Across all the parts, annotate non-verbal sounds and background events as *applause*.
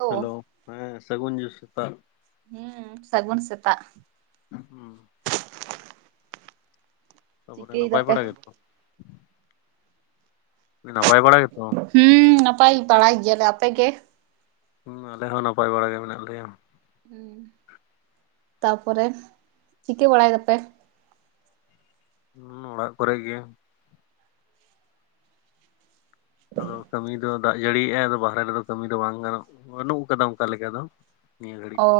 ᱳ hello ᱦᱮᱸ ᱥᱟᱹᱜᱩᱱ ᱥᱮᱛᱟᱜ, ᱦᱩᱸ ᱥᱟᱹᱜᱩᱱ ᱥᱮᱛᱟᱜᱼᱼ ᱦᱩᱸ ᱛᱟᱯᱚᱨᱮ ᱪᱤᱠᱟᱹᱭ ᱱᱟᱯᱟᱭ ᱵᱟᱲᱟ ᱫᱟᱯᱮ? ᱜᱮᱛᱚ ᱱᱟᱯᱟᱭ ᱵᱟᱲᱟ ᱜᱮᱛᱚ? ᱦᱩᱸ ᱱᱟᱯᱟᱭ ᱵᱟᱲᱟ ᱜᱮᱭᱟᱞᱮ ᱟᱯᱮ ᱜᱮ? ᱦᱩᱸ ᱟᱞᱮ ᱦᱚᱸ ᱱᱟᱯᱟᱭ ᱵᱟᱲᱟ ᱜᱮ ᱢᱮᱱᱟᱜ ᱞᱮᱭᱟ᱾ ᱦᱩᱸ ᱛᱟᱯᱚᱨᱮ ᱪᱤᱠᱟᱹ ᱵᱟᱲᱟᱭ ᱫᱟᱯᱮ? ᱦᱩᱸ ᱚᱲᱟᱜ ᱠᱚᱨᱮ ᱜᱮ᱾ ᱟᱫᱚ ᱠᱟᱹᱢᱤ ᱫᱚ ᱫᱟᱜ ᱡᱟᱹᱲᱤᱭᱮᱟᱭ ᱟᱫᱚ ᱵᱟᱦᱨᱮ ᱨᱮᱫᱚ ᱠᱟᱹᱢᱤ ᱫᱚ ᱵᱟᱝ ᱜᱟᱱᱚᱜ ᱵᱟᱹᱱᱩᱜ ᱠᱟᱫᱟ ᱚᱱᱠᱟ ᱞᱮᱠᱟ ᱫᱚ᱾ ᱱᱤᱭᱟᱹ ᱜᱷᱟᱹᱲᱤᱡ ᱚ ᱫᱚ᱾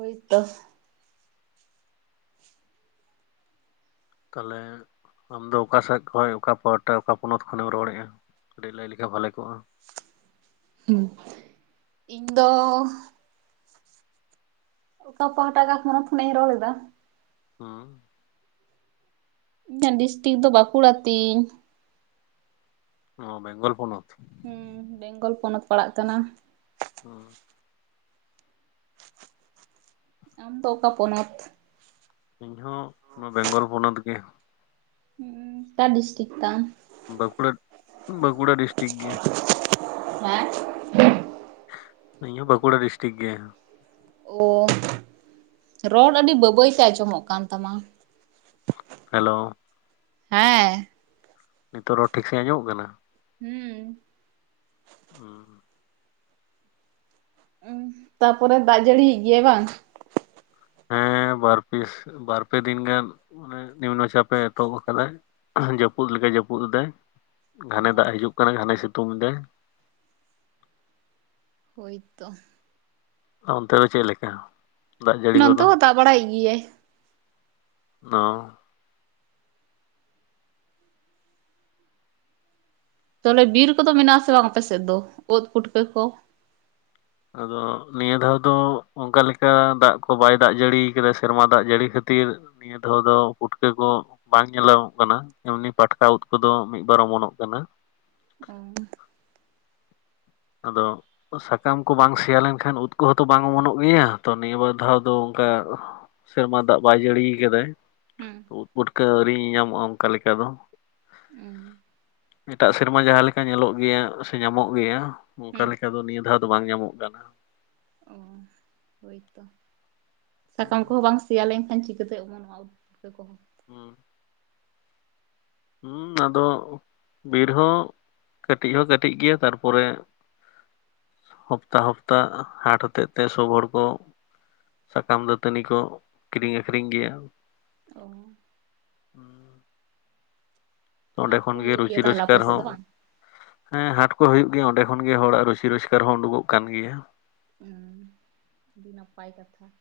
ᱦᱳᱭᱛᱚ ᱾ ᱛᱟᱦᱚᱞᱮ ᱟᱢᱫᱚ ᱚᱠᱟᱥᱮᱫ ᱠᱷᱚᱡ, ᱚᱠᱟ ᱯᱟᱦᱴᱟ, ᱚᱠᱟ ᱯᱚᱱᱚᱛ ᱠᱷᱚᱱᱮᱢ ᱨᱚᱲᱮᱫᱼᱟ? ᱠᱟᱹᱴᱤᱡ ᱞᱟᱹᱭ ᱞᱮᱠᱷᱟᱡ ᱵᱷᱟᱞᱮ ᱠᱚᱜᱼᱟ᱾ ᱦᱩᱸ, ᱤᱧ ᱫᱚᱻᱻ ᱚᱠᱟ ᱯᱟᱦᱴᱟᱜ ᱠᱟ ᱯᱚᱱᱚᱛ ᱠᱷᱚᱱᱤᱧ ᱨᱚᱲ ᱫᱟ? ᱦᱩᱸ ᱤᱧᱟᱹᱜ ᱰᱤᱥᱴᱤᱠ ᱫᱚ ᱵᱟᱸᱠᱩᱲᱟ ᱛᱤᱧ᱾ ᱚ ᱵᱮᱝᱜᱚᱞ ᱯᱚᱱᱚᱛ? ᱦᱩᱸ, ᱵᱮᱝᱜᱚᱞ ᱯᱚᱱᱚᱛ ᱯᱟᱲᱟᱜ ᱠᱟᱱᱟ *inaudible* ᱟᱢ ᱫᱚ ᱚᱠᱟ ᱯᱚᱱᱚᱛ? ᱤᱧ ᱦᱚᱸ ᱵᱮᱝᱜᱚᱞ ᱯᱚᱱᱚᱛ ᱜᱮ᱾ ᱩᱸ, ᱚᱠᱟ ᱰᱤᱥᱴᱤᱠ ᱛᱟᱢ? ᱵᱟᱸᱠᱩᱲᱟ, ᱵᱟᱸᱠᱩᱲᱟ ᱰᱤᱥᱴᱤᱠ ᱜᱮ᱾ ᱦᱮᱸ ᱤᱧ ᱦᱚᱹ ᱵᱟᱸᱠᱩᱲᱟ ᱰᱤᱥᱴᱤᱠ ᱜᱮ᱾ ᱚ ᱨᱚᱲ ᱟᱹᱰᱤ ᱵᱟᱸᱵᱟᱹᱭᱛᱮ ᱟᱸᱡᱚᱢᱚᱜ ᱠᱟᱱ ᱛᱟᱢᱟ? ᱦᱮᱞᱳ᱾ ᱦᱮᱸ ᱱᱤᱛᱚᱜ ᱨᱚᱲ ᱴᱷᱤᱠ ᱥᱟᱦᱤᱧ ᱟᱡᱚᱢᱚᱜ ᱠᱟᱱᱟ? ᱦᱩᱸ᱾ ᱦᱩᱸ ᱩ ᱛᱟᱯᱚᱨᱮ ᱫᱟᱜ ᱡᱟᱹᱲᱤᱭᱮ ᱦᱩᱭᱟᱭ ᱵᱟᱝ? ᱦᱮᱸ ᱵᱟᱨ ᱯ ᱵᱟᱨᱯᱮ ᱫᱤᱱ ᱜᱟᱱᱻ ᱚᱱᱮ ᱱᱤᱢᱱ ᱪᱟᱯᱮ ᱮᱛᱚᱦᱚᱵ ᱠᱟᱫᱟ ᱡᱟᱹᱯᱩᱫ ᱞᱮᱠᱟᱟᱭ ᱡᱟᱹᱯᱩᱫ ᱮᱫᱟᱭ᱾ ᱚ ᱜᱷᱟᱱᱮ ᱫᱟ ᱦᱤᱡᱩᱜ ᱠᱟᱱᱟ ᱜᱷᱟᱱᱮ ᱥᱤᱛᱩᱝ ᱫᱟ᱾ ᱦᱳᱭ ᱛᱚ ᱚᱱᱛᱮ ᱫᱚ ᱪᱮᱫ ᱞᱮᱠᱟ ᱫᱟ ᱡᱟᱹᱲᱤ ᱱᱚᱱᱛᱮ ᱠᱚᱫᱚ? ᱦᱚᱸ ᱫᱟᱜ ᱵᱟᱲᱟᱭᱮᱜ ᱜᱮᱭᱟᱭ᱾ ᱫᱚᱼᱼ ᱛᱟᱦᱞᱮ ᱵᱤᱨ ᱠᱚᱫᱚ ᱢᱮᱱᱟᱜ ᱟᱥᱮ ᱵᱟᱝ ᱟᱯᱮ ᱥᱮᱫ ᱫᱚ ᱩᱫ ᱯᱩᱴᱠᱟᱹ ᱠᱚ? ᱟᱫᱚ ᱱᱤᱭᱟᱹ ᱫᱷᱟᱣ ᱫᱚ ᱚᱱᱠᱟ ᱞᱮᱠᱟ ᱫᱟᱜ ᱠᱚ ᱵᱟᱭ ᱫᱟᱜ ᱡᱟᱹᱲᱤ ᱠᱟᱫᱟ ᱥᱮᱨᱢᱟ ᱫᱟᱜ ᱡᱟᱹᱲᱤ ᱠᱷᱟᱹᱛᱤᱨᱻ ᱱᱤᱭᱟᱹ ᱫᱷᱟᱣ ᱫᱚ ᱩᱩᱴᱠᱟᱹ ᱠᱚᱼᱼ ᱵᱟᱝ ᱧᱮᱞᱚᱸ ᱠᱟᱱᱟ ᱮᱢᱱᱤ ᱯᱟᱴᱠᱟ ᱩᱫ ᱠᱚᱫᱚ ᱢᱤᱫᱵᱟᱨ ᱚᱢᱚᱱᱚᱜ ᱠᱟᱱᱟ᱾ ᱚ *unintelligible* ᱟᱫᱚᱼᱼ ᱥᱟᱠᱟᱢ ᱠᱚ ᱵᱟᱝ ᱥᱮᱭᱟ ᱞᱮᱱᱠᱷᱟᱱ ᱩᱫ ᱠᱚᱦᱚᱸᱛᱚ ᱵᱟᱝ ᱚᱢᱚᱱᱚᱜ ᱜᱮᱭᱟ ᱛᱚ ᱱᱤᱭᱟᱹ ᱵᱟᱨ ᱫᱷᱟᱣ ᱫᱚ ᱚᱱᱠᱟᱼᱼ ᱥᱮᱨᱢᱟ ᱫᱟ ᱵᱟᱭ ᱡᱟᱹᱲᱤᱭᱟ ᱠᱟᱫᱟᱭ᱾ ᱦᱩᱸ᱾ ᱩᱫ ᱯᱩᱴᱠᱟ ᱟᱹᱣᱨᱤ ᱧᱟᱢᱚᱜᱼᱟ ᱚᱱᱠᱟ ᱞᱮᱠᱟ ᱫᱚ᱾ ᱩᱸ ᱮᱴᱟᱜ ᱥᱮᱨᱢᱟ ᱡᱟᱦᱟᱸᱞ ᱞᱮᱠᱟ ᱧᱮᱞᱚᱜ ᱜᱮᱭᱟ ᱥᱮ ᱧᱟᱢᱚᱜ ᱜᱮᱭᱟ ᱚᱱᱠᱟ ᱦᱩᱸ ᱞᱮᱠᱟ ᱫᱚ ᱱᱤᱭᱟᱹ ᱫᱷᱟᱣᱼᱼ ᱫᱚ ᱵᱟᱝ ᱧᱟᱢᱚᱜ ᱠᱟᱱᱟ᱾ ᱚ ᱦᱳᱭᱛᱚ ᱥᱟᱠᱟᱢ ᱠᱚᱦᱚᱸ ᱵᱟᱝᱼᱼ ᱥᱮᱭᱟ ᱞᱮᱱᱠᱷᱟᱱ ᱪᱤᱠᱟᱹᱛᱮ ᱚᱢᱚᱱᱼᱟ ᱱᱚᱣᱟ ᱩᱫ ᱠᱚᱦᱚᱸ᱾ ᱦᱩᱸ ᱦᱩᱸ ᱟᱫᱚ ᱵᱤᱨ ᱦᱚᱸ ᱠᱟᱹᱴᱤᱡ ᱦᱚᱸ ᱠᱟᱹᱴᱤᱡ ᱜᱮᱭᱟ ᱛᱟᱨᱯᱚᱨᱮᱼᱼ ᱦᱚᱯᱛᱟ ᱦᱟᱯᱛᱟ ᱦᱟᱴ ᱦᱚᱛᱮᱫ ᱛᱮ ᱥᱳᱚᱵ ᱦᱚᱲ ᱠᱚᱼᱼ ᱥᱟᱠᱟᱢ ᱫᱟᱹᱛᱟᱹᱱᱤ ᱠᱚ ᱠᱤᱨᱤᱧ ᱟᱹᱠᱷᱨᱤᱧ ᱜᱮᱭᱟ᱾ ᱚ *inaudible* ᱱᱚᱸᱰᱮ ᱦᱟᱴ ᱠᱚ ᱠᱷᱚᱱᱜᱮ ᱦᱩᱭᱩᱜ ᱜᱮᱭᱟ ᱨᱩᱡᱤ ᱛᱟᱦᱚᱞᱮ ᱟᱯᱮ ᱨᱚᱡᱜᱟᱨ ᱥᱮᱫ ᱦᱚᱸ, ᱫᱚ ᱵᱟᱝ? ᱦᱮᱸ ᱦᱟᱴ ᱠᱚ ᱦᱩᱭᱩᱜ ᱜᱮᱭᱟ ᱚᱸᱰᱮ ᱠᱷᱚᱱ ᱜᱮ ᱦᱚᱲᱟᱜ ᱨᱩᱥᱤ ᱨᱚᱡᱠᱟᱨ ᱦᱚᱸ ᱩᱸᱰᱩᱠᱚᱜ ᱠᱟᱱ ᱜᱮᱭᱟ᱾ ᱦᱩᱸ ᱟᱸᱰᱤ ᱱᱟᱯᱟᱭ ᱠᱟᱛᱷᱟ᱾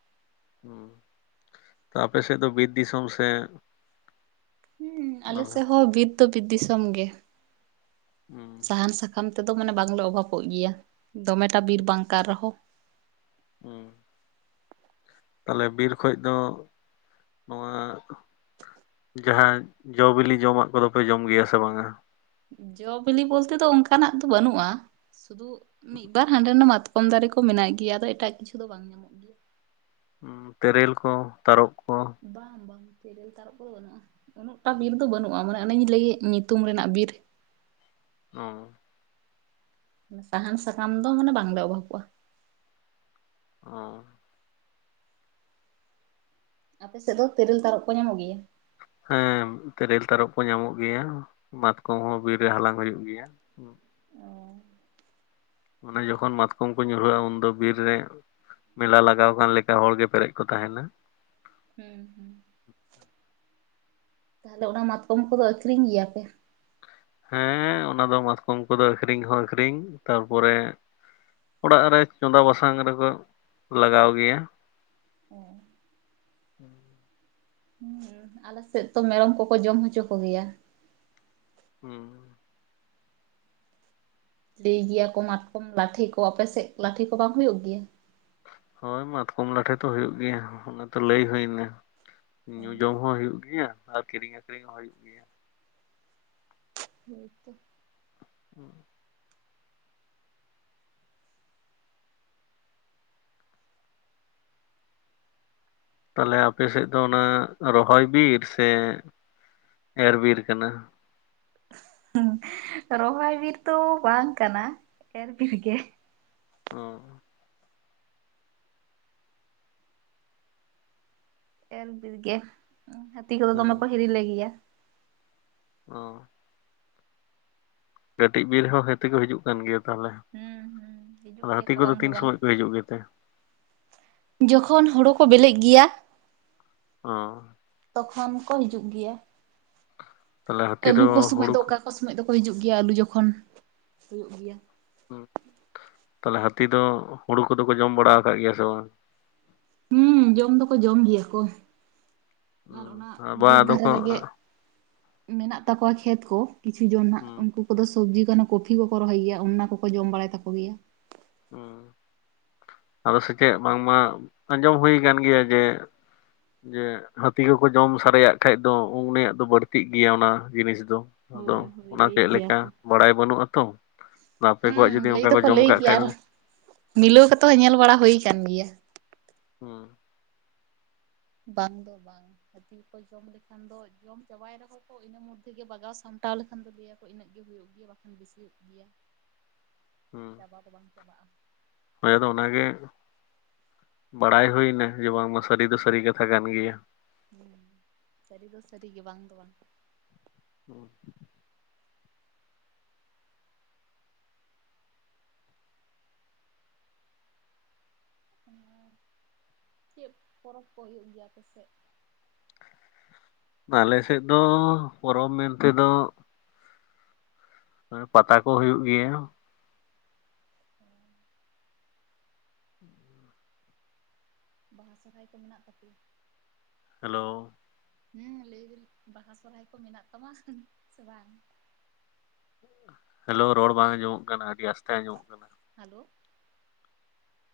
ᱟᱯᱮ ᱥᱮᱫ ᱫᱚ ᱵᱤᱨ ᱫᱤᱥᱚᱢ ᱥᱮᱼᱼ ᱦᱩᱸ ᱟᱞᱮ ᱥᱮᱫ ᱦᱚᱸ ᱵᱤᱨ ᱫᱚ ᱵᱤᱨ ᱫᱤᱥᱚᱢ ᱜᱮ᱾ ᱦᱩᱸ ᱥᱟᱦᱟᱱ ᱥᱟᱠᱟᱢᱼᱼ ᱠᱟᱢ ᱛᱮᱫᱚ ᱢᱟᱱᱮ ᱵᱟᱝᱞᱮ ᱚᱵᱷᱟᱯᱚᱜ ᱜᱮᱭᱟ ᱫᱚᱢᱮᱴᱟ ᱵᱤᱨ ᱵᱟᱝ ᱠᱟᱱ ᱨᱮᱦᱚᱸ ᱦᱩᱸ ᱛᱟᱞᱮ ᱵᱤᱨ ᱠᱷᱚᱡ ᱫᱚ ᱱᱚᱣᱟᱼᱼ ᱡᱟᱦᱟᱸ ᱡᱚ ᱵᱤᱞᱤ ᱡᱚᱢᱟᱜ ᱠᱚᱫᱚ ᱯᱮ ᱡᱚᱢ ᱜᱮᱭᱟ ᱥᱮ ᱵᱟᱝᱟ ᱡᱚ ᱵᱤᱞᱤ ᱵᱚᱞᱛᱮ ᱫᱚ ᱚᱱᱠᱟᱱᱟᱜ ᱫᱚ ᱵᱟᱹᱱᱩᱜᱼᱟ ᱥᱩᱫᱩ ᱢᱤᱫ ᱵᱟᱨ ᱦᱟᱸᱰᱮ ᱱᱟᱰᱮ ᱢᱟᱛ ᱠᱚᱢ ᱫᱟᱨᱮ ᱠᱚ ᱢᱮᱱᱟᱜ ᱜᱮᱭᱟ ᱟᱫᱚ ᱮᱴᱟᱜ ᱠᱤᱪᱷᱩ ᱫᱚ ᱵᱟᱝ ᱧᱟᱢᱚᱜ ᱼᱼ ᱛᱮᱨᱮᱞ, ᱠᱚ ᱛᱟᱨᱚᱵ, ᱠᱚ? ᱵᱟᱝ ᱵᱟᱝ ᱛᱮᱨᱮᱞ ᱛᱟᱨᱚᱵ ᱠᱚᱫᱚ ᱵᱟᱹᱱᱩᱜᱼᱟ ᱩᱱᱟᱹᱜᱴᱟ ᱵᱤᱨ ᱫᱚ ᱵᱟᱹᱱᱩᱜᱼᱟ ᱢᱟᱱᱮ ᱚᱱᱮᱧ ᱞᱟᱹᱭᱮᱜ ᱧᱩᱛᱩᱢ ᱨᱮᱱᱟᱜ ᱵᱤᱨ᱾ ᱦᱚᱸ᱾ ᱥᱟᱦᱟᱱ ᱥᱟᱠᱟᱢ ᱫᱚ ᱢᱟᱱᱮ ᱵᱟᱝᱞᱮ ᱚᱵᱷᱟᱵᱽ ᱠᱚᱣᱟ᱾ ᱚ ᱟᱯᱮ ᱥᱮᱫ ᱫᱚ ᱛᱮᱨᱮᱞ ᱛᱟᱨᱚᱵ ᱠᱚ ᱧᱟᱢᱚᱜ ᱜᱮᱭᱟ? ᱦᱮᱸ ᱛᱮᱨᱮᱞ, ᱛᱟᱨᱚᱵ, ᱠᱚ ᱧᱟᱢᱚᱜ ᱜᱮᱭᱟ ᱢᱟᱛᱠᱚᱢ, ᱦᱚᱸ ᱵᱤᱨ ᱨᱮ ᱦᱟᱞᱟᱝ ᱦᱩᱭᱩᱜ ᱜᱮᱭᱟ᱾ ᱚ ᱚᱱᱮ ᱡᱚᱠᱷᱚᱱ ᱢᱟᱛᱠᱚᱢ ᱠᱚ ᱧᱩᱨᱦᱟᱹᱜᱼᱟ ᱩᱱᱫᱚ ᱵᱤᱨ ᱨᱮ ᱢᱮᱞᱟ ᱞᱟᱜᱟᱣ ᱠᱟᱱ ᱞᱮᱠᱟ ᱦᱚᱲᱜᱮ ᱯᱮᱨᱮᱡ ᱠᱚ ᱛᱟᱦᱮᱱᱟ ᱦᱩᱸ ᱦᱩᱸ ᱛᱟᱞᱦᱮ ᱚᱱᱟ ᱢᱟᱛᱠᱚᱢ ᱠᱚᱫᱚ ᱟᱹᱠᱷᱨᱤᱧ ᱜᱮᱭᱟᱯᱮ? ᱦᱮᱸ ᱚᱱᱟ ᱫᱚ ᱢᱟᱛᱠᱚᱢ ᱠᱚᱫᱚ ᱟᱹᱠᱷᱨᱤᱧ ᱦᱚᱸ ᱟᱠᱷᱨᱤᱧ ᱛᱟᱨᱯᱚᱨᱮ ᱚᱲᱟᱜ ᱨᱮ ᱪᱚᱸᱫᱟ ᱵᱟᱥᱟᱝ ᱨᱮᱠᱚ ᱞᱟᱜᱟᱣ ᱜᱮᱭᱟ ᱚ ᱦᱩᱸ ᱟᱞᱮ ᱥᱮᱫ ᱛᱚ ᱢᱮᱨᱚᱢ ᱠᱚᱠᱚ ᱡᱚᱢ ᱦᱚᱪᱚ ᱠᱚᱜᱮᱭᱟ ᱦᱩᱸ ᱞᱟᱹᱭ ᱜᱮᱭᱟ ᱠᱚ ᱢᱟᱛᱠᱚᱢ ᱞᱟᱴᱷᱮ ᱠᱚ ᱟᱯᱮᱥᱮᱫ ᱞᱟᱴᱷᱮ ᱠᱚ ᱵᱟᱝ ᱦᱩᱭᱩᱜ ᱜᱮᱭᱟ? ᱦᱳᱭ ᱢᱟᱛᱠᱚᱢ ᱞᱟᱴᱷᱮ ᱛᱚ ᱦᱩᱭᱩᱜ ᱜᱮᱭᱟ ᱚᱱᱟ ᱛᱚ ᱞᱟᱹᱭ ᱦᱩᱭ ᱮᱱᱟ ᱚ ᱧᱩ ᱡᱚᱢ ᱦᱚᱸ ᱦᱩᱭᱩᱜ ᱜᱮᱭᱟ ᱟᱨ ᱠᱤᱨᱤᱧ ᱟᱠᱷᱨᱤᱧ ᱦᱚᱸ ᱦᱩᱭᱩᱜ ᱜᱮᱭᱟ ᱦᱳᱭ ᱛᱚ ᱚ ᱛᱟᱞᱮ ᱟᱯᱮᱥᱮᱫ ᱫᱚ ᱚᱱᱟ ᱨᱚᱦᱚᱭ ᱵᱤᱨ ᱥᱮ ᱮᱨ ᱵᱤᱨ ᱠᱟᱱᱟ? ᱦᱩᱸ ᱨᱚᱦᱚᱭ ᱵᱤᱨ ᱫᱚ ᱵᱟᱝ ᱠᱟᱱᱟ ᱮᱨ ᱵᱤᱨ ᱜᱮ ᱚ ᱮᱞ ᱵᱤᱨ ᱜᱮ ᱦᱟᱹᱛᱤ ᱠᱚᱫᱚ ᱦᱩᱸ ᱫᱚᱢᱮ ᱠᱚ ᱦᱤᱨᱤ ᱞᱮᱜᱮᱭᱟ ᱚ ᱠᱟᱹᱴᱤᱡ ᱵᱤᱨ ᱦᱚᱸ ᱦᱟᱹᱛᱤ ᱠᱚ ᱦᱤᱡᱩᱜ ᱠᱟᱱ ᱜᱮᱭᱟ ᱛᱟᱞᱦᱮ ᱦᱩᱸ ᱦᱩᱸ ᱦᱤᱡᱩᱜ ᱜᱮᱭᱟ ᱦᱟᱹᱛᱤ ᱠᱚ ᱠᱚᱫᱚ ᱵᱟᱝ ᱫᱚ ᱛᱤᱱ ᱵᱟᱝ ᱥᱚᱢᱚᱭ ᱠᱚ ᱦᱤᱡᱩᱜ ᱜᱮᱛᱮ? ᱡᱚᱠᱷᱚᱱ ᱦᱳᱲᱳ ᱠᱚ ᱵᱮᱞᱮᱜ ᱜᱮᱭᱟ ᱚ ᱛᱚᱠᱷᱚᱱ ᱠᱚ ᱦᱤᱡᱩᱜ ᱜᱮᱭᱟ ᱛᱟᱦᱚᱞᱮ ᱦᱟᱹᱛᱤ ᱟᱹᱞᱩ ᱫᱚ ᱠᱚ ᱥᱚᱢᱚᱭ ᱦᱩᱲᱩ ᱫᱚ ᱚᱠᱟ ᱚᱠᱟ ᱥᱚᱢᱚᱭ ᱫᱚᱠᱚ ᱦᱤᱡᱩᱜ ᱜᱮᱭᱟ ᱟᱹᱞᱩ ᱡᱚᱠᱷᱚᱱ ᱦᱩᱭᱩᱜ ᱜᱮᱭᱟ ᱚ ᱛᱟᱞᱦᱮ ᱦᱟᱹᱛᱤ ᱫᱚ ᱦᱩᱲᱩ ᱠᱚᱫᱚ ᱠᱚ ᱡᱚᱢ ᱵᱟᱲᱟ ᱠᱟᱜ ᱜᱮᱭᱟ ᱥᱮ ᱵᱟᱝ? ᱦᱩᱸ ᱡᱚᱢ ᱫᱚᱠᱚ ᱡᱚᱢ ᱜᱮᱭᱟ ᱠᱚ ᱟᱨ ᱚᱱᱟ ᱵᱟᱝ ᱵᱟ ᱫᱤᱯ ᱟᱫᱚ ᱫᱷᱟᱨᱮ ᱠᱚ ᱨᱮᱜᱮ ᱢᱮᱱᱟᱜ ᱛᱟᱠᱚᱣᱟ ᱠᱷᱮᱛ ᱠᱚ ᱠᱤᱪᱷᱩ ᱡᱚᱱ ᱦᱟᱸᱜ ᱦᱩᱸ ᱩᱱᱠᱩ ᱠᱚᱫᱚ ᱥᱚᱵᱽᱡᱤ ᱠᱟᱱᱟ ᱠᱚᱯᱷᱤ ᱠᱚᱠᱚ ᱨᱚᱦᱚᱭ ᱜᱮᱭᱟ ᱚᱱᱟ ᱠᱚᱠᱚ ᱡᱚᱢ ᱵᱟᱲᱟᱭ ᱛᱟᱠᱚ ᱜᱮᱭᱟ ᱦᱩᱸ ᱟᱫᱚ ᱥᱮᱪᱮᱫ ᱵᱟᱝᱢᱟ ᱟᱸᱡᱚᱢ ᱦᱩᱭ ᱠᱟᱱ ᱜᱮᱭᱟ ᱡᱮ ᱡᱮ ᱦᱟᱹᱛᱤ ᱠᱚᱠᱚ ᱡᱚᱢ ᱥᱟᱨᱮᱭᱟᱜ ᱠᱷᱟᱡ ᱫᱚ ᱩᱱᱤᱭᱟᱜ ᱫᱚ ᱵᱟᱹᱲᱛᱤᱜ ᱜᱮᱭᱟ ᱚᱱᱟ ᱡᱤᱱᱤᱥ ᱫᱚ ᱟᱫᱚ ᱦᱳᱭ ᱦᱳᱭ ᱚᱱᱟ ᱞᱟᱹᱭ ᱪᱮᱫ ᱜᱮᱭᱟ ᱞᱮᱠᱟ ᱠᱚ ᱵᱟᱲᱟᱭ ᱵᱟᱹᱱᱩᱜ ᱟᱛᱚ ᱟᱯᱮ ᱦᱩᱸ ᱠᱚᱣᱟᱜ ᱡᱩᱫᱤ ᱞᱟᱹᱭ ᱚᱱᱠᱟ ᱠᱚ ᱫᱚᱠᱚ ᱡᱚᱢ ᱞᱟᱹᱭ ᱠᱟᱜ ᱜᱮᱭᱟ ᱠᱷᱟᱡ ᱟᱨ ᱫᱚ ᱢᱤᱞᱟᱹᱣ ᱠᱟᱛᱮ ᱦᱚᱸ ᱧᱮᱞ ᱵᱟᱲᱟ ᱦᱩᱭ ᱟᱠᱟᱱ ᱜᱮᱭᱟ। ᱦᱩᱸ ᱵᱟᱝ ᱫᱚ ᱵᱟᱝ ᱦᱟᱹᱛᱤ ᱠᱚ ᱡᱚᱢ ᱞᱮᱠᱷᱟᱱ ᱫᱚ ᱡᱚᱢ ᱪᱟᱵᱟᱭ ᱨᱮᱦᱚᱸ ᱠᱚ ᱤᱱᱟᱹ ᱢᱚᱫᱽᱫᱷᱮ ᱜᱮ ᱵᱟᱜᱟᱣ ᱥᱟᱢᱴᱟᱣ ᱞᱮᱠᱷᱟᱱ ᱫᱚ ᱞᱟᱹᱭᱟ ᱤᱱᱟᱹᱜ ᱜᱮ ᱦᱩᱭᱩᱜ ᱜᱮᱭᱟ ᱵᱟᱠᱷᱟᱱ ᱵᱮᱥᱤ ᱦᱩᱭᱩᱜ ᱜᱮᱭᱟ ᱚ ᱚᱱᱟ ᱫᱚ ᱵᱟᱝ ᱪᱟᱵᱟᱜᱼᱟ ᱦᱚᱭ ᱟᱫᱚ ᱚᱱᱟᱜᱮ ᱵᱟᱲᱟᱭ ᱦᱩᱭᱱᱟ ᱡᱮ ᱵᱟᱝᱢᱟ ᱥᱟᱹᱨᱤ ᱫᱚ ᱥᱟᱹᱨᱤ ᱠᱟᱛᱷᱟ ᱠᱟᱱ ᱜᱮᱭᱟ। ᱦᱩᱸ ᱥᱟᱹᱨᱤ ᱫᱚ ᱥᱟᱹᱨᱤ ᱜᱮ ᱵᱟᱝ ᱫᱚ ᱵᱟᱝ। *unintelligible* ᱪᱮᱫ ᱯᱚᱨᱚᱵᱽ ᱠᱚ ᱦᱩᱭᱩᱜ ᱜᱮᱭᱟ ᱟᱯᱮᱥᱮᱫ? ᱟᱞᱮᱥᱮᱫ ᱫᱚ ᱯᱚᱨᱚᱵᱽ ᱢᱮᱱᱛᱮ ᱫᱚ ᱯᱟᱛᱟ ᱠᱚ ᱦᱩᱭᱩᱜ ᱜᱮᱭᱟ। ᱵᱟᱦᱟ ᱥᱚᱨᱦᱟᱭ ᱠᱚ ᱢᱮᱱᱟᱜ ᱛᱟᱯᱮᱭᱟ? ᱦᱮᱞᱳ ᱦᱮᱸ ᱞᱟᱹᱭ ᱫᱟᱹᱧ ᱵᱟᱦᱟ ᱥᱚᱨᱦᱟᱭ ᱠᱚ ᱢᱮᱱᱟᱜ ᱛᱟᱢᱟ ᱥᱮ ᱵᱟᱝ? ᱦᱮᱞᱳ ᱨᱚᱲ ᱵᱟᱝ ᱟᱸᱡᱚᱢᱚᱜ ᱠᱟᱱᱟ ᱟᱹᱰᱤ ᱟᱥᱛᱮ ᱟᱸᱡᱚᱢᱚᱜ ᱠᱟᱱᱟ ᱦᱮᱞᱳ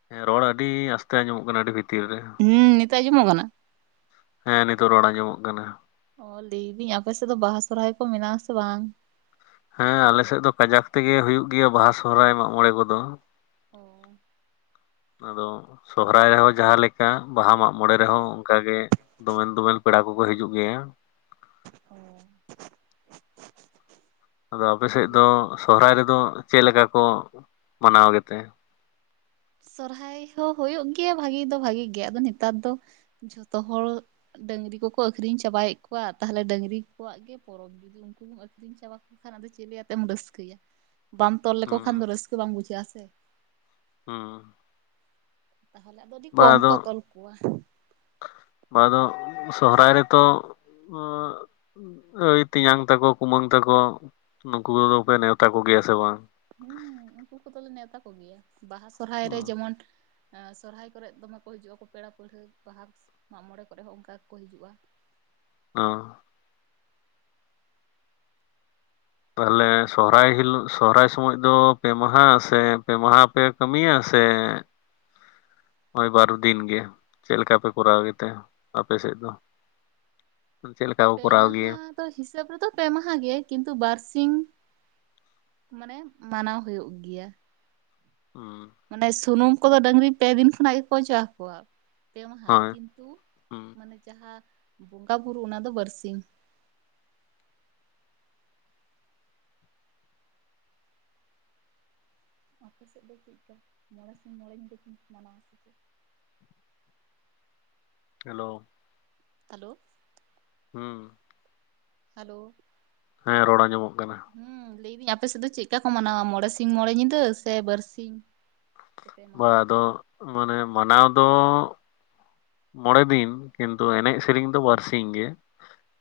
ᱦᱮᱸ ᱨᱚᱲ ᱟᱹᱰᱤ ᱟᱥᱛᱮ ᱟᱸᱡᱚᱜ ᱠᱟᱱᱟ ᱟᱹᱰᱤ ᱵᱷᱤᱛᱤᱨ ᱨᱮ᱾ ᱦᱩᱸ ᱱᱤᱛᱚᱜ ᱟᱸᱡᱚᱢᱚᱜ ᱠᱟᱱᱟ? ᱦᱮᱸ ᱱᱤᱛᱚᱜ ᱨᱚᱲ ᱟᱸᱡᱚᱢᱚᱜ ᱠᱟᱱᱟ᱾ ᱚ ᱞᱟᱹᱭᱫᱤᱧ ᱟᱯᱮ ᱥᱮᱫ ᱫᱚ ᱵᱟᱦᱟ ᱥᱚᱨᱦᱟᱭ ᱠᱚ ᱢᱮᱱᱟᱜ-ᱟ ᱥᱮ ᱵᱟᱝ? ᱦᱮᱸ, ᱟᱞᱮᱥᱮᱫ ᱫᱚ ᱠᱟᱡᱟᱠ ᱛᱮᱜᱮ ᱦᱩᱭᱩᱜ ᱜᱮᱭᱟ ᱵᱟᱦᱟ ᱥᱚᱦᱨᱟᱭ ᱢᱟᱜ ᱢᱚᱬᱮ ᱠᱚᱫᱚ᱾ ᱚ ᱟᱫᱚ ᱥᱚᱦᱨᱟᱭ ᱨᱮᱦᱚᱸ ᱡᱟᱦᱟᱸ ᱞᱮᱠᱟ ᱵᱟᱦᱟ ᱢᱟᱜ ᱢᱚᱬᱮ ᱨᱮᱦᱚᱸ ᱚᱱᱠᱟᱜᱮ᱾ ᱫᱳᱢᱮᱹᱞ ᱫᱳᱢᱮᱹᱞ ᱯᱮᱲᱟ ᱠᱚᱠᱚ ᱦᱤᱡᱩᱜ ᱜᱮᱭᱟ᱾ ᱚ ᱟᱫᱚ ᱟᱯᱮ ᱥᱮᱫ ᱦᱳᱭ ᱫᱚ ᱥᱚᱦᱨᱟᱭ ᱨᱮᱫᱚ ᱪᱮᱫ ᱞᱮᱠᱟ ᱠᱚ ᱢᱟᱱᱟᱣ ᱜᱮᱛᱮ? ᱥᱚᱨᱦᱟᱭ ᱦᱚᱸ ᱦᱩᱭᱩᱜ ᱜᱮᱭᱟ ᱵᱷᱟᱹᱜᱤ ᱫᱚ ᱵᱷᱟᱜᱤ ᱜᱮᱭᱟ ᱟᱫᱚ ᱱᱮᱛᱟᱨ ᱫᱚ᱾ ᱡᱷᱚᱛᱚ ᱦᱚᱲ ᱰᱟᱹᱝᱨᱤ ᱠᱚᱠᱚ ᱟᱹᱠᱷᱨᱤᱧ ᱪᱟᱵᱟᱭᱮᱫ ᱠᱚᱣᱟ ᱛᱟᱦᱚᱞᱮ ᱰᱟᱹᱝᱨᱤ ᱠᱚᱣᱟᱜ ᱜᱮ᱾ ᱯᱚᱨᱚᱵᱽ ᱡᱩᱫᱤ ᱩᱱᱠᱩᱢ ᱟᱹᱠᱷᱨᱤᱧ ᱪᱟᱵᱟᱠᱚ ᱠᱷᱟᱱ ᱟᱫᱚ ᱪᱤᱞᱤᱭᱟᱛᱮᱢ ᱨᱟᱹᱥᱠᱟᱹᱭᱟ? ᱵᱟᱢ ᱛᱚᱞ ᱞᱮᱠᱚ ᱠᱷᱟᱱ ᱫᱚ ᱦᱩᱸ ᱨᱟᱹᱥᱠᱟᱹ ᱵᱟᱢ ᱵᱩᱡᱷᱟᱹᱜ-ᱟ ᱥᱮ? ᱦᱩᱸ᱾ ᱛᱟᱦᱚᱞᱮ ᱟᱫᱚ ᱟᱹᱰᱤ ᱵᱟ ᱠᱚᱢ ᱟᱫᱚ ᱠᱚ ᱛᱚᱞ ᱠᱚᱣᱟ᱾ ᱟᱫᱚ ᱥᱚᱦᱨᱟᱭ ᱨᱮᱛᱚ ᱫᱟᱹᱭ ᱛᱮᱧᱟᱝ ᱛᱟᱠᱚ, ᱠᱩᱢᱟᱹᱝ ᱛᱟᱠᱚ ᱱᱩᱠᱩ ᱠᱚᱫᱚ ᱯᱮ ᱱᱮᱣᱛᱟ ᱠᱚᱜᱮᱭᱟ ᱥᱮ ᱵᱟᱝ? ᱦᱮᱸ ᱩᱱᱠᱩ ᱠᱚᱫᱚᱞᱮ ᱱᱮᱶᱛᱟ ᱠᱚᱜᱮᱭᱟ᱾ ᱵᱟᱦᱟ ᱥᱚᱨᱦᱟᱭ ᱨᱮ ᱡᱮᱢᱚᱱ ᱮᱸ, ᱥᱚᱨᱦᱟᱭ ᱠᱚᱨᱮ ᱫᱚᱢᱮ ᱠᱚ ᱦᱤᱡᱩᱜ-ᱟ ᱯᱮᱲᱟ ᱯᱟᱹᱦᱬᱟᱹ ᱵᱟᱦᱟ ᱢᱟᱜ ᱢᱚᱬᱮ ᱠᱚᱨᱮ ᱦᱚᱸ ᱚᱝᱠᱟ ᱜᱮᱠᱚ ᱦᱤᱡᱩᱜ-ᱟ᱾ ᱚ ᱛᱟᱦᱞᱮ ᱟᱫᱚ ᱥᱚᱨᱦᱟᱭ ᱦᱤᱞᱚᱜ ᱥᱚᱦᱨᱟᱭ ᱥᱚᱢᱚᱭ ᱫᱚ ᱯᱮ ᱢᱟᱦᱟ ᱥᱮ ᱯᱮ ᱢᱟᱦᱟ ᱯᱮ ᱠᱟᱹᱢᱤᱭᱟ ᱥᱮ ᱳᱭ ᱵᱟᱨ ᱫᱤᱱ ᱜᱮ ᱪᱮᱫ ᱞᱮᱠᱟ ᱯᱮ ᱠᱚᱨᱟᱣ ᱜᱮᱛᱮ ᱟᱯᱮ ᱥᱮᱫ ᱫᱚ? *inaudible* ᱞᱮᱠᱟ ᱠᱚ ᱯᱮ ᱠᱚᱨᱟᱣ ᱜᱮᱭᱟ ᱢᱟᱦᱟ ᱫᱚ ᱦᱤᱥᱟᱹᱵᱽ ᱨᱮᱫᱚ ᱯᱮ ᱢᱟᱦᱟ ᱜᱮ ᱠᱤᱱᱛᱩ ᱵᱟᱨ ᱥᱤᱧ᱾ ᱢᱟᱱᱮ ᱢᱟᱱᱟᱣ ᱦᱩᱭᱩᱜ ᱜᱮᱭᱟ᱾ ᱦᱩᱸ ᱢᱟᱱᱮ ᱥᱩᱱᱩᱢ ᱠᱚᱫᱚ ᱰᱟᱹᱝᱨᱤ ᱯᱮ ᱫᱤᱱ ᱠᱷᱚᱱᱟᱜ ᱜᱮᱠᱚ ᱚᱡᱚᱜ ᱟᱠᱚᱣᱟ᱾ ᱯᱮ ᱢᱟᱦᱟ ᱦᱳᱭ ᱠᱤᱱᱛᱩ ᱦᱩᱸ ᱢᱟᱱᱮ ᱡᱟᱦᱟᱸ ᱵᱚᱸᱜᱟ ᱵᱩᱨᱩ ᱚᱱᱟ ᱫᱚ ᱵᱟᱨᱥᱤᱧ᱾ ᱟᱯᱮ ᱥᱮᱫ ᱫᱚ ᱪᱮᱫ-ᱠᱟ ᱢᱚᱬᱮ ᱥᱤᱧ ᱢᱚᱬᱮ ᱧᱤᱫᱟᱹ ᱠᱚ ᱢᱟᱱᱟᱣᱟ ᱥᱮ? ᱪᱮᱫ ᱦᱮᱞᱳ᱾ ᱦᱮᱞᱳ᱾ ᱦᱩᱸ᱾ ᱦᱮᱞᱳ᱾ ᱦᱮᱸ ᱨᱚᱲ ᱟᱸᱡᱚᱢᱚᱜ ᱠᱟᱱᱟ᱾ ᱦᱩᱸ, ᱞᱟᱹᱭᱫᱟᱹᱧ ᱟᱯᱮ ᱥᱮᱫ ᱫᱚ ᱪᱮᱫᱠᱟ ᱠᱚ ᱢᱟᱱᱟᱣᱟ ᱢᱚᱬᱮ ᱥᱤᱧ ᱢᱚᱬᱮ ᱧᱤᱫᱟᱹ ᱥᱮ ᱵᱟᱨᱥᱤᱧ? ᱥᱮ ᱯᱮ ᱵᱟ ᱢᱟᱦᱟ ᱟᱫᱚ ᱢᱟᱱᱮ ᱢᱟᱱᱟᱣ ᱫᱚ ᱢᱚᱬᱮ ᱫᱤᱱ ᱠᱤᱱᱛᱩ ᱮᱱᱮᱡ ᱥᱮᱨᱮᱧ ᱫᱚ ᱵᱟᱨᱥᱤᱧ ᱜᱮ᱾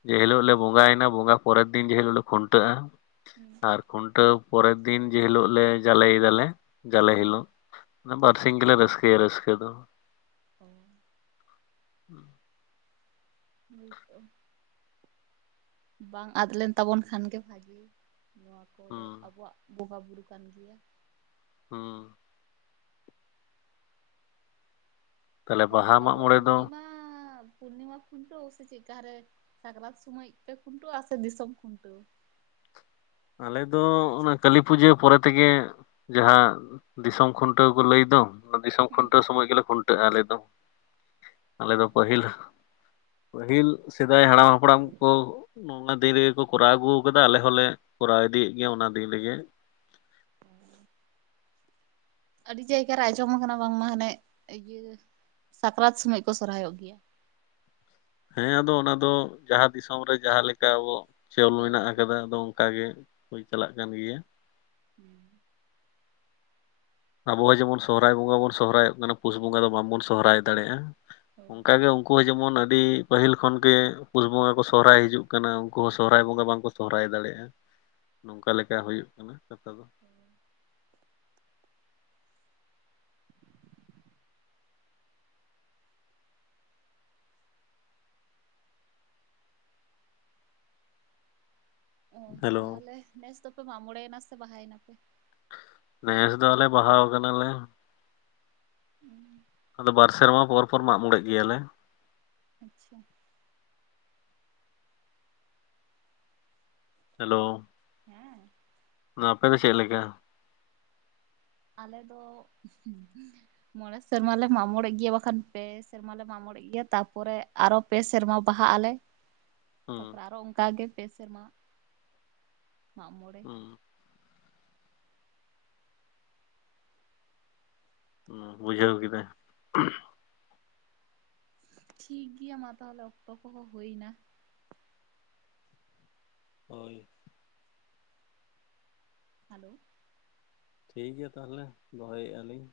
ᱡᱮ ᱦᱤᱞᱳᱜ ᱞᱮ ᱵᱚᱸᱜᱟᱭᱮᱱᱟ ᱵᱚᱸᱜᱟ ᱯᱚᱨᱮᱨ ᱫᱤᱱ ᱡᱮ ᱦᱤᱞᱳᱜ ᱞᱮ ᱠᱷᱩᱱᱴᱟᱹᱜᱼᱟ᱾ ᱦᱩᱸ᱾ ᱟᱨ ᱠᱷᱩᱱᱴᱟᱹᱣ ᱯᱚᱨᱮᱨ ᱫᱤᱱ ᱡᱮ ᱦᱤᱞᱳᱜ ᱞᱮ ᱡᱟᱞᱮᱭ ᱫᱟᱞᱮ ᱡᱟᱞᱮ ᱦᱤᱞᱳᱜ᱾ ᱢᱟᱱᱮ ᱵᱟᱨᱥᱤᱧ ᱜᱮᱞᱮ ᱨᱟᱹᱥᱠᱟᱹᱭᱟ ᱨᱟᱹᱥᱠᱟᱹ ᱫᱚ᱾ ᱚ ᱦᱩᱸ ᱦᱳᱭ ᱛᱚ᱾ ᱵᱟᱝ ᱟᱫ ᱞᱮᱱ ᱛᱟᱵᱚᱱ ᱠᱷᱟᱱ ᱜᱮ ᱵᱷᱟᱹᱜᱤ ᱱᱚᱣᱟ ᱠᱚ ᱫᱚ ᱦᱩᱸ ᱟᱵᱚᱣᱟᱜ᱾ ᱵᱚᱸᱜᱟ ᱵᱩᱨᱩ ᱠᱟᱱ ᱜᱮᱭᱟ᱾ ᱦᱩᱸ᱾ ᱛᱟᱦᱚᱞᱮ ᱚ, ᱵᱟᱦᱟ ᱛᱟᱦᱞᱮ ᱢᱟᱜ ᱟᱯᱮ ᱫᱚ ᱢᱚᱬᱮ ᱯᱩᱨᱱᱤᱢᱟ ᱯᱩᱨᱱᱤᱢᱟ ᱠᱷᱩᱱᱴᱟᱹᱣ ᱥᱮ ᱪᱮᱫᱠᱟ ᱦᱟᱨᱮ? ᱥᱟᱠᱨᱟᱛ ᱥᱚᱢᱚᱭ ᱯᱮ ᱠᱷᱩᱱᱴᱟᱹᱣᱟ ᱥᱮ ᱫᱤᱥᱚᱢ ᱠᱷᱩᱱᱴᱟᱹᱣ ᱟᱞᱮ ᱫᱚ ᱚᱱᱟ ᱠᱟᱹᱞᱤ ᱯᱩᱡᱟᱹ ᱯᱚᱨᱮ ᱛᱮᱜᱮ ᱡᱟᱦᱟᱸᱼᱼ ᱫᱤᱥᱚᱢ ᱠᱷᱩᱱᱴᱟᱹᱣ ᱠᱚ ᱞᱟᱹᱭ ᱫᱚᱼᱼ ᱫᱤᱥᱚᱢ ᱦᱩᱸ ᱠᱷᱩᱱᱴᱟᱹᱣ ᱥᱚᱢᱚᱭ ᱜᱮᱞᱮ ᱠᱷᱩᱱᱴᱟᱹᱜᱼᱟ ᱟᱞᱮ ᱫᱚ ᱟᱞᱮ ᱚ ᱫᱚ ᱯᱟᱹᱦᱤᱞ ᱯᱟᱹᱦᱤᱞ ᱥᱮᱫᱟᱭ ᱦᱟᱲᱟᱢ ᱦᱟᱯᱲᱟᱢ ᱠᱚ ᱱᱚᱝᱠᱟ ᱫᱤᱱ ᱨᱮ‌ ᱜᱮ ᱠᱚ ᱠᱚᱨᱟᱣ ᱟᱹᱜᱩ ᱟᱠᱟᱫᱟ ᱟᱞᱮ ᱦᱚᱸᱞᱮ ᱠᱚᱨᱟᱣ ᱤᱫᱤᱭ ᱮᱫ ᱜᱮᱭᱟ ᱚᱱᱟ ᱫᱤᱱ ᱨᱮᱜᱮᱼᱼ ᱟᱹᱰᱤ ᱡᱟᱭᱜᱟ ᱨᱮ ᱟᱸᱡᱚᱢ ᱟᱠᱟᱱᱟ ᱵᱟᱝᱢᱟ ᱦᱟᱱᱮ ᱤᱭᱟᱹ ᱥᱟᱠᱨᱟᱛ ᱥᱚᱢᱚᱭ ᱠᱚ ᱥᱚᱨᱦᱟᱭᱚᱜ ᱜᱮᱭᱟ᱾ ᱦᱮᱸ ᱟᱫᱚ ᱚᱱᱟ ᱫᱚ ᱡᱟᱦᱟᱸ ᱫᱤᱥᱚᱢ ᱨᱮ ᱡᱟᱦᱟᱸ ᱞᱮᱠᱟ ᱟᱵᱚᱣᱟᱜ ᱪᱚᱞ ᱢᱮᱱᱟᱜ ᱦᱳᱭ ᱦᱳᱭ ᱟᱠᱟᱫᱟ ᱟᱫᱚ ᱚᱱᱠᱟ ᱜᱮ ᱦᱚᱭ ᱪᱟᱞᱟᱜ ᱠᱟᱱ ᱜᱮᱭᱟ᱾ *inaudible* ᱟᱵᱚᱸ ᱡᱮᱢᱚᱱ ᱥᱚᱦᱚᱨᱟᱭ ᱵᱚᱸᱜᱟ ᱵᱚᱱ ᱥᱚᱦᱨᱟᱭᱚᱜ ᱠᱟᱱᱟ ᱯᱩᱥ ᱵᱚᱸᱜᱟ ᱫᱚ ᱵᱟᱝ ᱵᱚᱱ ᱥᱚᱦᱨᱟᱭ ᱫᱟᱲᱮᱭᱟᱜᱼᱟ ᱦᱳᱭ ᱚᱱᱠᱟ ᱜᱮ ᱩᱱᱠᱩ ᱤᱡ ᱡᱮᱢᱚᱱ ᱟᱹᱰᱤ ᱯᱟᱹᱦᱤᱞ ᱠᱷᱚᱱ ᱜᱮ ᱯᱩᱥ ᱵᱚᱸᱜᱟ ᱠᱚ ᱥᱚᱦᱨᱟᱭ ᱦᱤᱡᱩᱜ ᱠᱟᱱᱟ ᱩᱱᱠᱩ ᱦᱚᱸ ᱦᱩᱸ ᱥᱚᱦᱨᱟᱭ ᱵᱚᱸᱜᱟ ᱵᱟᱝ ᱠᱚ ᱥᱚᱦᱨᱟᱭ ᱫᱟᱲᱮᱭᱟᱜᱼᱟ ᱱᱚᱝᱠᱟ ᱞᱮᱠᱟ ᱦᱩᱭᱩᱜ ᱠᱟᱱᱟ ᱠᱟᱛᱷᱟ ᱫᱚᱼᱼ ᱚ ᱦᱮᱞᱳ ᱛᱟᱦᱚᱞᱮ ᱱᱮᱥ ᱫᱚ ᱯᱮ ᱢᱟᱜ ᱢᱚᱬᱮ ᱮᱱᱟ ᱥᱮ ᱵᱟᱦᱟᱭ ᱮᱱᱟ ᱯᱮ ᱱᱮᱥ ᱫᱚ ᱟᱞᱮ ᱵᱟᱦᱟᱣ ᱠᱟᱱᱟᱞᱮ᱾ ᱦᱩᱸ ᱟᱫᱚ ᱵᱟᱨ ᱥᱮᱨᱢᱟ ᱯᱚᱨ ᱯᱚᱨ ᱢᱟᱜ ᱢᱚᱬᱮᱜ ᱜᱮᱭᱟᱞᱮ *inaudible* ᱦᱮᱞᱳ ᱦᱮᱸ ᱟᱯᱮ ᱫᱚ ᱪᱮᱫ ᱞᱮᱠᱟ? ᱟᱞᱮ ᱫᱚ ᱢᱚᱬᱮ ᱥᱮᱨᱢᱟ ᱞᱮ ᱢᱟᱜ ᱢᱚᱬᱮᱜ ᱜᱮᱭᱟ ᱵᱟᱠᱷᱟᱱ ᱵᱮᱥ ᱥᱮᱨᱢᱟ ᱞᱮ ᱢᱟᱜ ᱢᱚᱬᱮᱜ ᱜᱮᱭᱟ ᱛᱟᱯᱚᱨᱮ ᱟᱨᱚ ᱯᱮ ᱥᱮᱨᱢᱟ ᱵᱟᱦᱟᱜ ᱟᱞᱮ ᱦᱩᱸ ᱛᱟᱯᱚᱨᱮ ᱟᱨᱚ ᱚᱝᱠᱟ ᱜᱮ ᱯᱮ ᱥᱮᱨᱢᱟ ᱢᱟᱜ ᱢᱚᱬᱮ ᱦᱩᱸ ᱦᱩᱸ ᱵᱩᱡᱷᱟᱹᱣ ᱠᱮᱫᱟ᱾ ᱴᱷᱤᱠ ᱜᱮᱭᱟ ᱢᱟ ᱛᱟᱦᱚᱞᱮ ᱚᱠᱛᱚ ᱠᱚ ᱦᱚᱸ ᱦᱩᱭᱱᱟ᱾ ᱦᱳᱭ *inaudible* ᱴᱷᱤᱠ ᱜᱮᱭᱟ ᱛᱟᱦᱚᱞᱮ ᱫᱚᱦᱚᱭ ᱮᱜ ᱟᱹᱞᱤᱧ